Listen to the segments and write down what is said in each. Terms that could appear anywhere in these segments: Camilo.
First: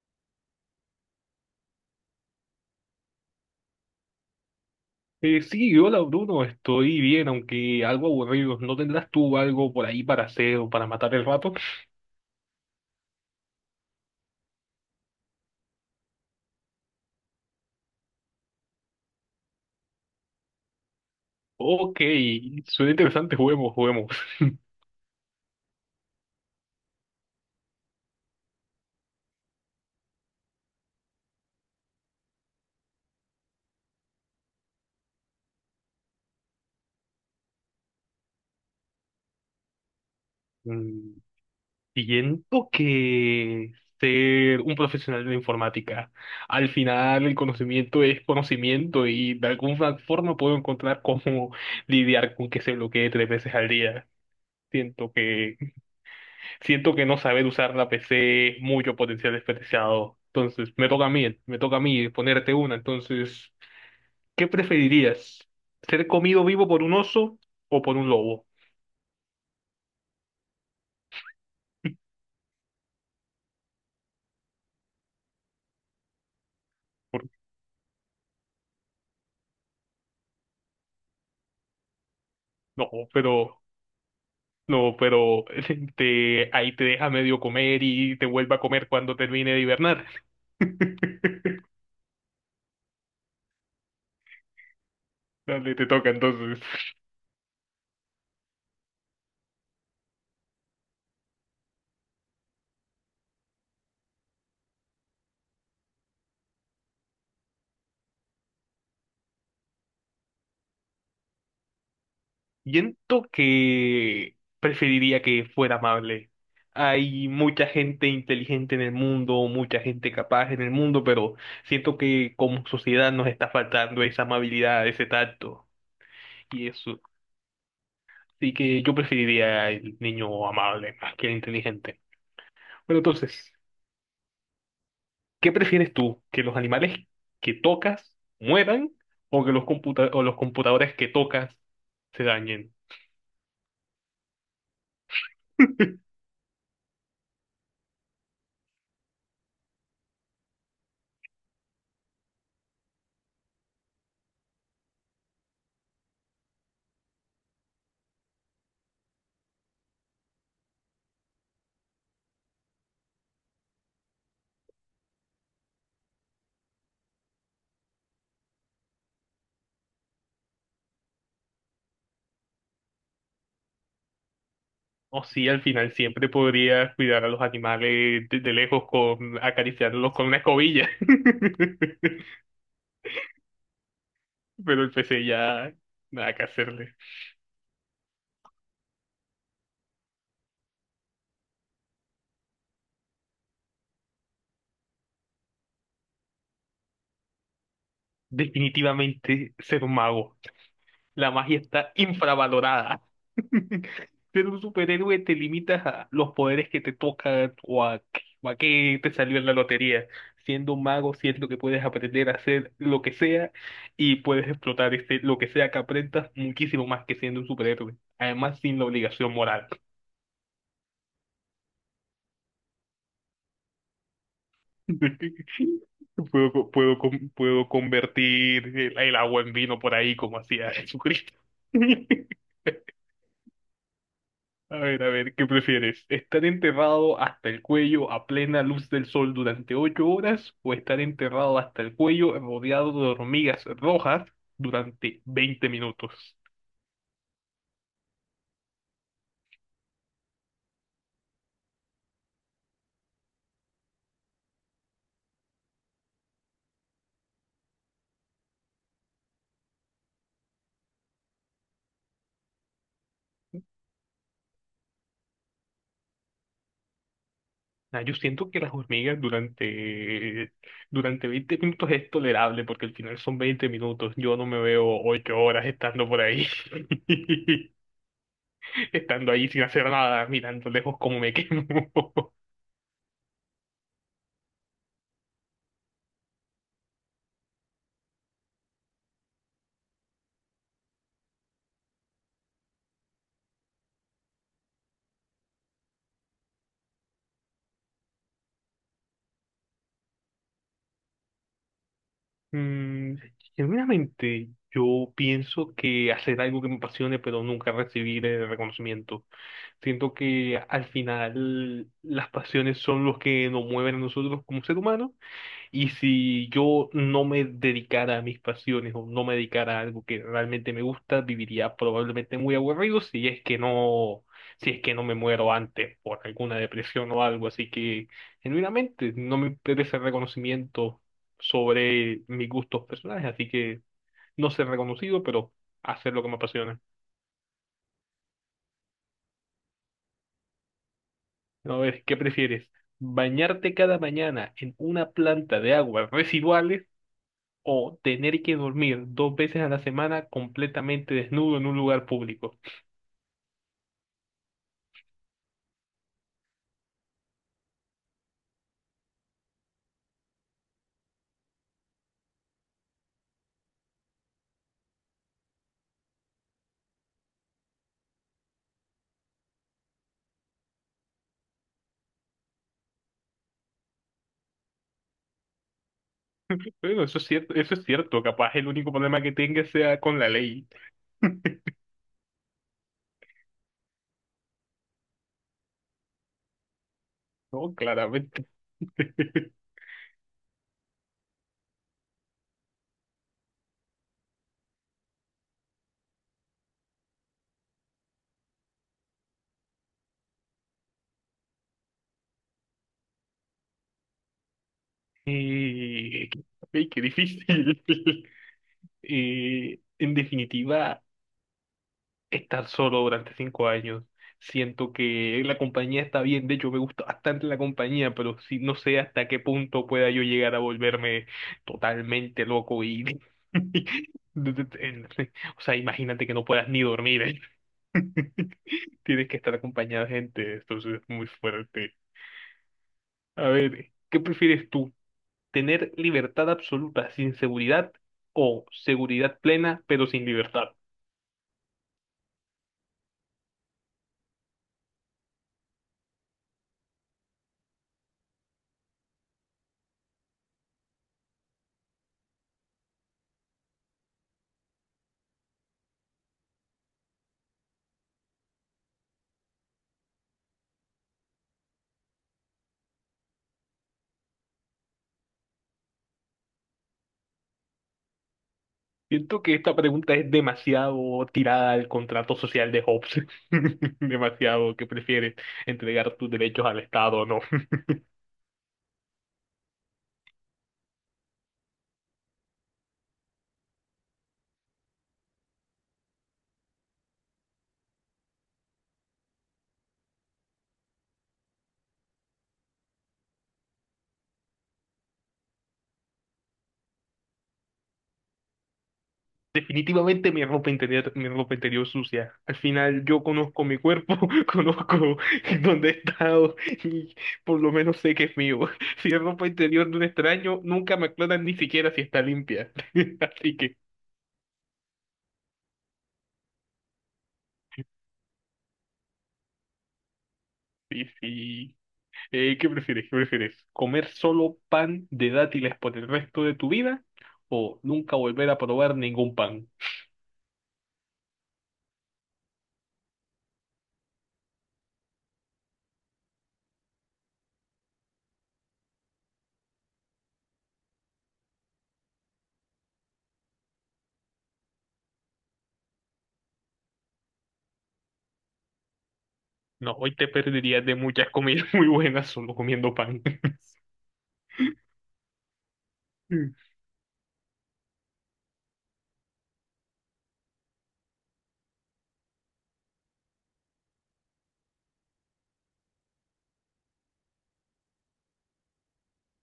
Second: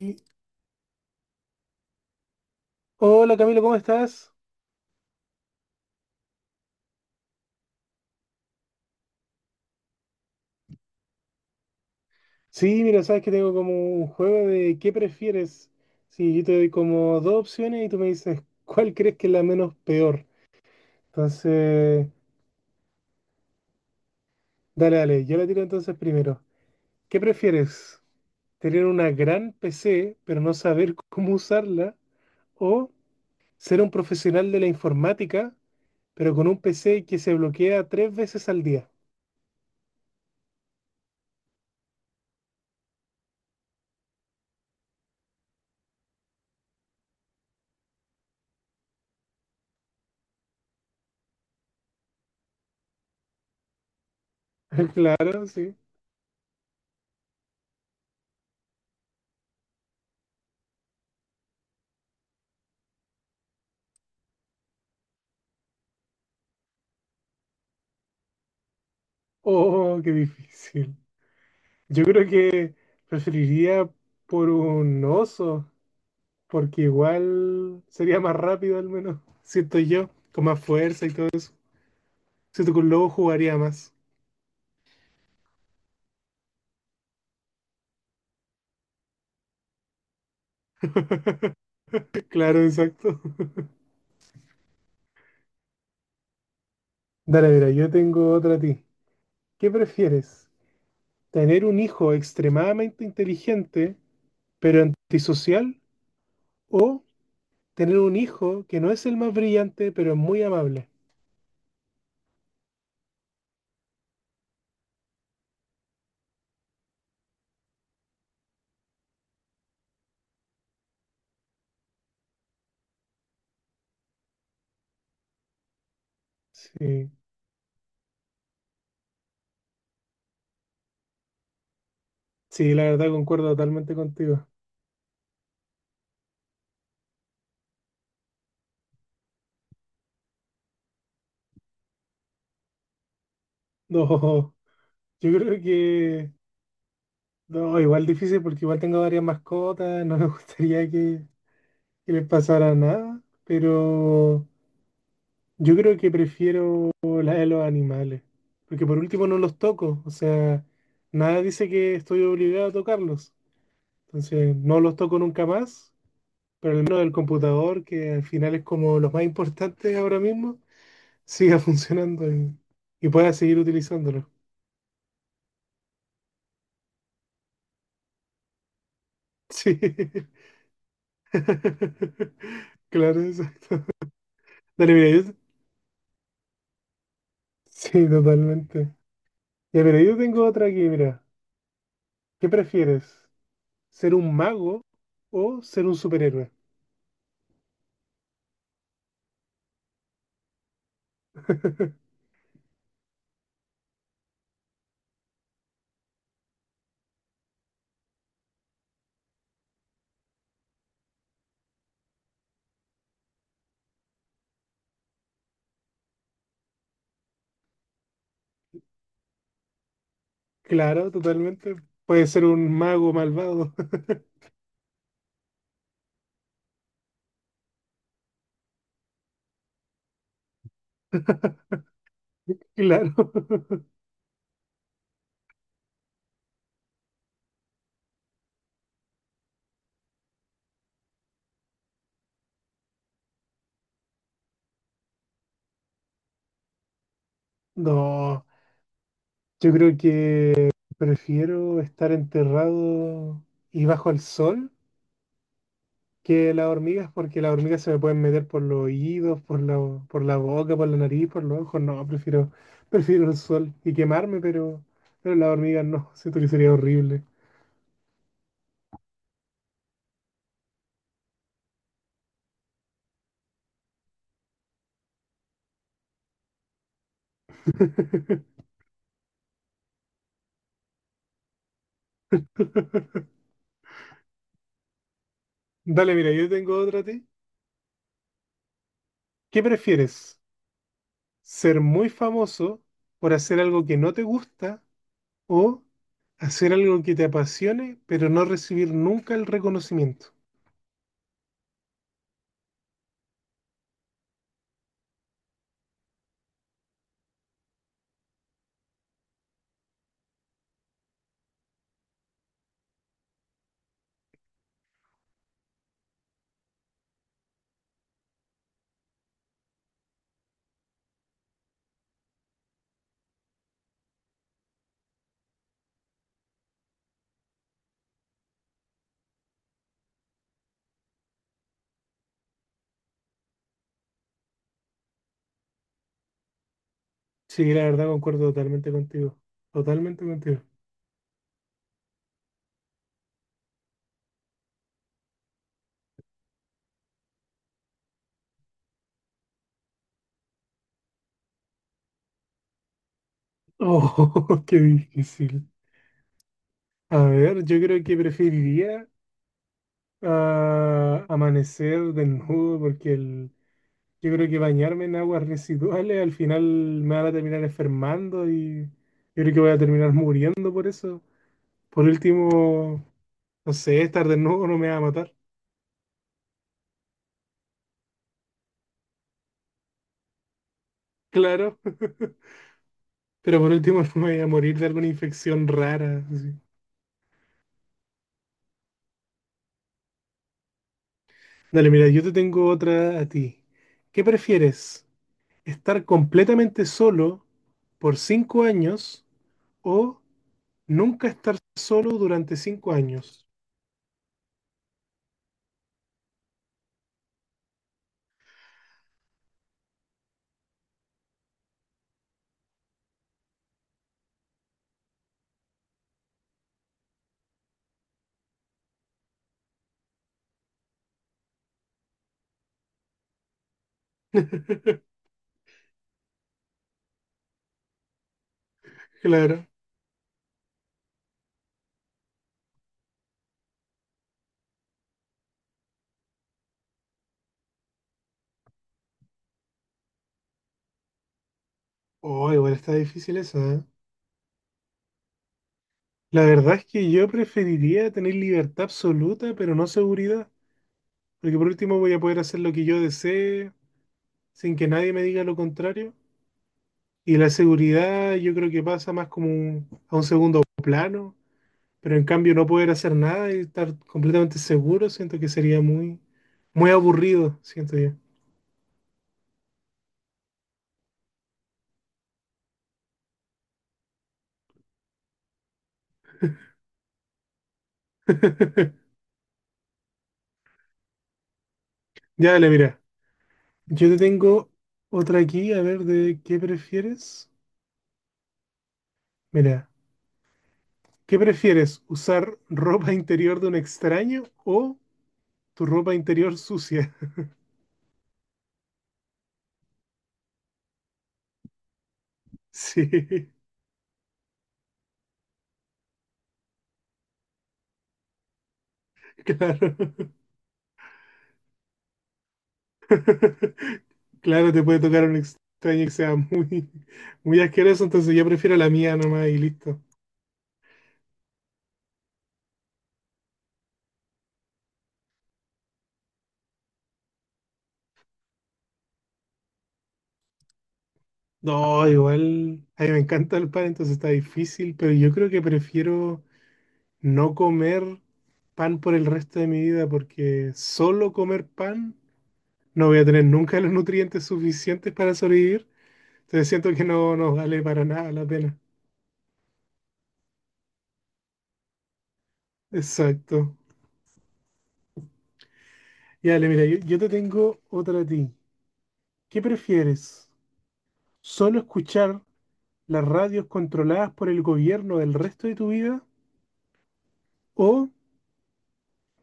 Y- Hola Camilo, ¿cómo estás? Sí, Hola Bruno, estoy bien, aunque algo aburrido. ¿No tendrás tú algo por ahí para hacer o para matar el rato? Sí, mira, sabes que tengo como un juego de ¿qué prefieres? Sí, yo te doy como dos opciones y tú me dices cuál crees que es la menos peor. Ok, Entonces, suena interesante, juguemos, juguemos. dale, yo la tiro entonces primero. ¿Qué prefieres? ¿Tener una gran PC pero no saber cómo usarla? ¿O ser un profesional de la informática pero con un PC que se bloquea tres veces al día? Mm. Siento que ser un profesional de la informática, al final el conocimiento es conocimiento y de alguna forma puedo encontrar cómo lidiar con que se bloquee tres veces al día. Siento Claro, que, sí. siento que no saber usar la PC es mucho potencial desperdiciado. Entonces, me toca a mí, me toca a mí ponerte una. Entonces, ¿qué preferirías? ¿Ser comido vivo por un oso o por un lobo? Oh, qué difícil. Yo creo que preferiría por un oso, porque Por- igual sería más rápido al menos, siento yo, con más fuerza y todo eso. Siento que un No, lobo jugaría pero, más. no, pero te, ahí te deja medio comer y te vuelve a comer cuando termine de hibernar. Claro, exacto. Dale, te toca entonces. Dale, mira, yo tengo otra a ti. ¿Qué prefieres? ¿Tener un hijo extremadamente inteligente, pero antisocial? ¿O tener un hijo que no es el más brillante, pero es muy amable? Siento que preferiría que fuera amable. Hay mucha gente inteligente en el mundo, mucha gente capaz en el mundo, pero siento que como sociedad nos está faltando esa amabilidad, ese tacto y eso. Sí, Así que yo preferiría el niño amable más que el inteligente. sí, la Bueno, verdad concuerdo entonces, totalmente contigo. ¿qué prefieres tú? ¿Que los animales que tocas mueran o que o los computadores que tocas se dañen? No, yo creo que... No, igual difícil porque igual tengo varias mascotas, no me gustaría que les pasara nada, pero yo creo que prefiero la de los animales, porque por último no los toco, o sea, nada dice que estoy obligado a tocarlos, entonces no los toco nunca más, pero al menos el computador, que al final es como lo más importante ahora mismo, siga y pueda seguir utilizándolo. O sí, al final siempre podría cuidar a los animales de lejos con Sí, acariciarlos con una escobilla. claro, exacto. Pero el Dale, mira, PC yo, ya nada que hacerle. sí, totalmente. Ya, pero yo tengo otra aquí, mira. ¿Qué prefieres? ¿Ser un mago o ser un superhéroe? Definitivamente ser un mago. La magia está infravalorada. Ser un superhéroe te limitas a los poderes que te tocan o a qué te salió en la lotería. Siendo un mago, siento que puedes aprender a hacer lo que sea y puedes explotar este, lo que sea que aprendas muchísimo más que siendo un superhéroe. Además, sin la obligación moral. Claro, totalmente. Puede ser un mago malvado. Puedo, puedo convertir el agua en vino por ahí como hacía Jesucristo. Claro. A ver, ¿qué prefieres? ¿Estar enterrado hasta el cuello a plena luz del sol durante ocho horas o estar enterrado hasta el cuello rodeado de hormigas rojas durante 20 minutos? No, yo creo que prefiero estar enterrado y bajo el sol que las hormigas, porque las hormigas se me pueden meter por los oídos, por la boca, por la nariz, por los ojos. No, prefiero el sol y quemarme, pero las hormigas no. Siento que sería horrible. Ah, yo siento que las hormigas durante 20 minutos es tolerable porque al final son 20 minutos. Yo no me veo ocho horas estando por ahí, estando ahí sin hacer nada, mirando lejos cómo me quemo. Dale, mira, yo tengo otra a ti. ¿Qué prefieres? ¿Ser muy famoso por hacer algo que no te gusta o hacer algo que te apasione, pero no recibir nunca el reconocimiento? Mm, genuinamente, yo pienso que hacer algo que me apasione, pero nunca recibir el reconocimiento. Siento que al final las pasiones son los que nos mueven a nosotros como ser humanos. Y si yo no me dedicara a mis pasiones o no me dedicara a algo que realmente me gusta, viviría probablemente muy aburrido si es que no me muero antes por alguna depresión o algo. Así que, genuinamente, no me interesa el reconocimiento sobre mis gustos personales, así que no ser reconocido, pero hacer lo que me apasiona. Sí, la verdad concuerdo totalmente contigo. Totalmente contigo. A ver, ¿qué prefieres? ¿Bañarte cada mañana en una planta de aguas residuales o tener que dormir dos veces a la semana completamente desnudo en un lugar público? Oh, qué difícil. A ver, yo creo que preferiría ah, amanecer desnudo porque yo creo que bañarme en aguas residuales al final me van a terminar enfermando y yo creo que voy a terminar muriendo por eso. Por último, no sé, estar desnudo no me va a matar, Bueno, eso es cierto, capaz el único problema que tenga sea con la ley, claro, pero por último no me voy a morir de alguna infección rara. Así. ¿no? Claramente. Dale, mira, yo te tengo otra a ti. ¿Qué prefieres? ¿Estar completamente solo por cinco años o nunca estar solo durante cinco años? Eh, qué difícil. En definitiva, estar solo durante 5 años. Siento que la compañía está bien, de hecho me gusta bastante la compañía, pero sí, no sé hasta qué punto pueda yo llegar a volverme totalmente loco y... O sea, imagínate que no puedas ni dormir, ¿eh? Tienes que estar Claro. acompañado de gente, entonces es muy fuerte. A ver, ¿qué prefieres tú? ¿Tener libertad absoluta sin seguridad o seguridad plena pero sin libertad? Oh, igual está difícil eso. La verdad es que yo preferiría tener libertad absoluta, pero no seguridad, porque por último voy a poder hacer lo que yo desee sin que nadie me diga lo contrario. Y la seguridad yo creo que pasa más como a un segundo plano, pero en cambio no poder hacer nada y estar completamente seguro, siento que sería muy aburrido, siento yo. Siento que esta pregunta es demasiado tirada al contrato social de Hobbes. Demasiado que prefieres entregar tus derechos al Estado o no. Ya, dale, mira. Yo te tengo otra aquí, a ver, de qué prefieres. Mira, ¿qué prefieres? ¿Usar ropa interior de un extraño o tu ropa interior sucia? Definitivamente mi ropa interior sucia. Al final yo Sí, conozco mi cuerpo, conozco dónde he estado y por lo menos sé que es mío. Si es ropa interior de un claro. extraño, nunca me aclaran ni siquiera si está limpia. Así que Claro, te puede tocar un extraño que sea muy asqueroso, entonces yo prefiero la mía nomás y listo. sí, sí. ¿Qué prefieres? ¿Qué prefieres? ¿Comer solo pan de dátiles por el resto de tu vida o nunca volver a probar ningún pan? No, igual, a mí me encanta el pan, entonces está difícil, pero yo creo que prefiero no comer pan por el resto de mi vida, porque solo comer pan no voy a tener nunca los nutrientes suficientes para sobrevivir, entonces siento que no nos vale para nada la pena. No, hoy te perderías de muchas comidas muy buenas solo comiendo pan. Exacto. Y dale, mira, yo te tengo otra a ti. ¿Qué prefieres? ¿Solo escuchar las radios controladas por el gobierno el resto de tu vida? ¿O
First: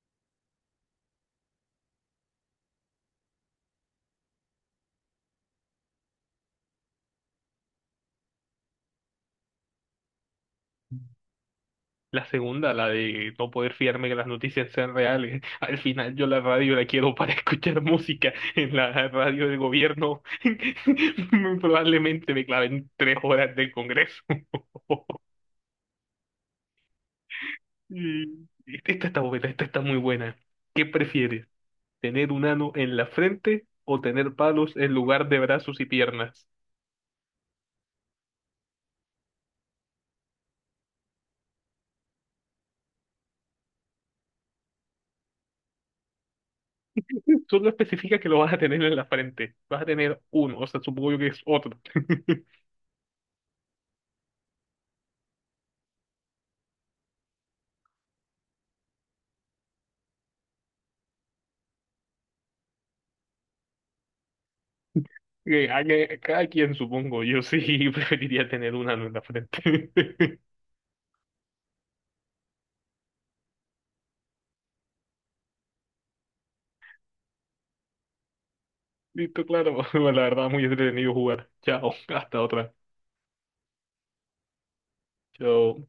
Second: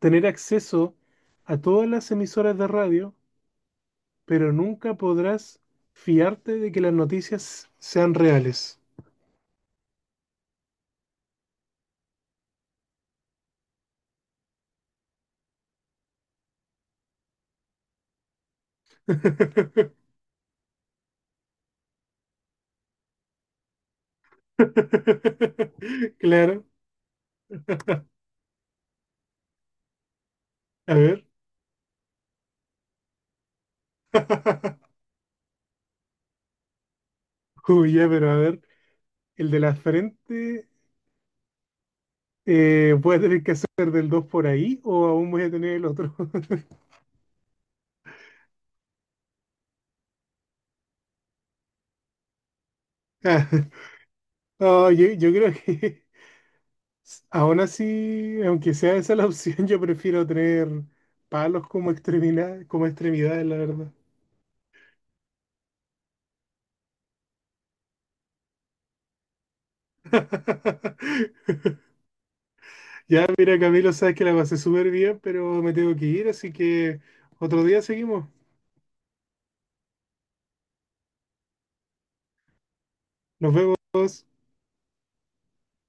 tener acceso a todas las emisoras de radio, pero nunca podrás fiarte de que las noticias sean reales? La segunda, la de no poder fiarme que las noticias sean reales. Al final yo la radio la quiero para escuchar música. En la radio del gobierno probablemente me claven tres horas del Congreso. Claro, Y esta está buena, esta está muy buena. ¿Qué a ver. prefieres? ¿Tener un ano en la frente o tener palos en lugar de brazos y piernas? Uy, ya, pero a ver, el de la frente, ¿voy a tener que hacer del 2 por ahí o aún voy a tener el otro? Solo especifica que lo vas a tener en la frente. Vas a tener uno, o sea, supongo yo que es otro. Ah, no, yo creo que aún así, aunque sea esa la opción, yo prefiero tener palos como extremidad, como extremidades, la verdad. Cada quien, supongo. Yo sí preferiría tener un ano en la frente. Ya, mira, Camilo, sabes que la pasé súper bien, pero me tengo que ir, así que otro día seguimos. Listo, claro. La verdad, muy entretenido jugar. Chao, hasta otra. Nos vemos. Chao.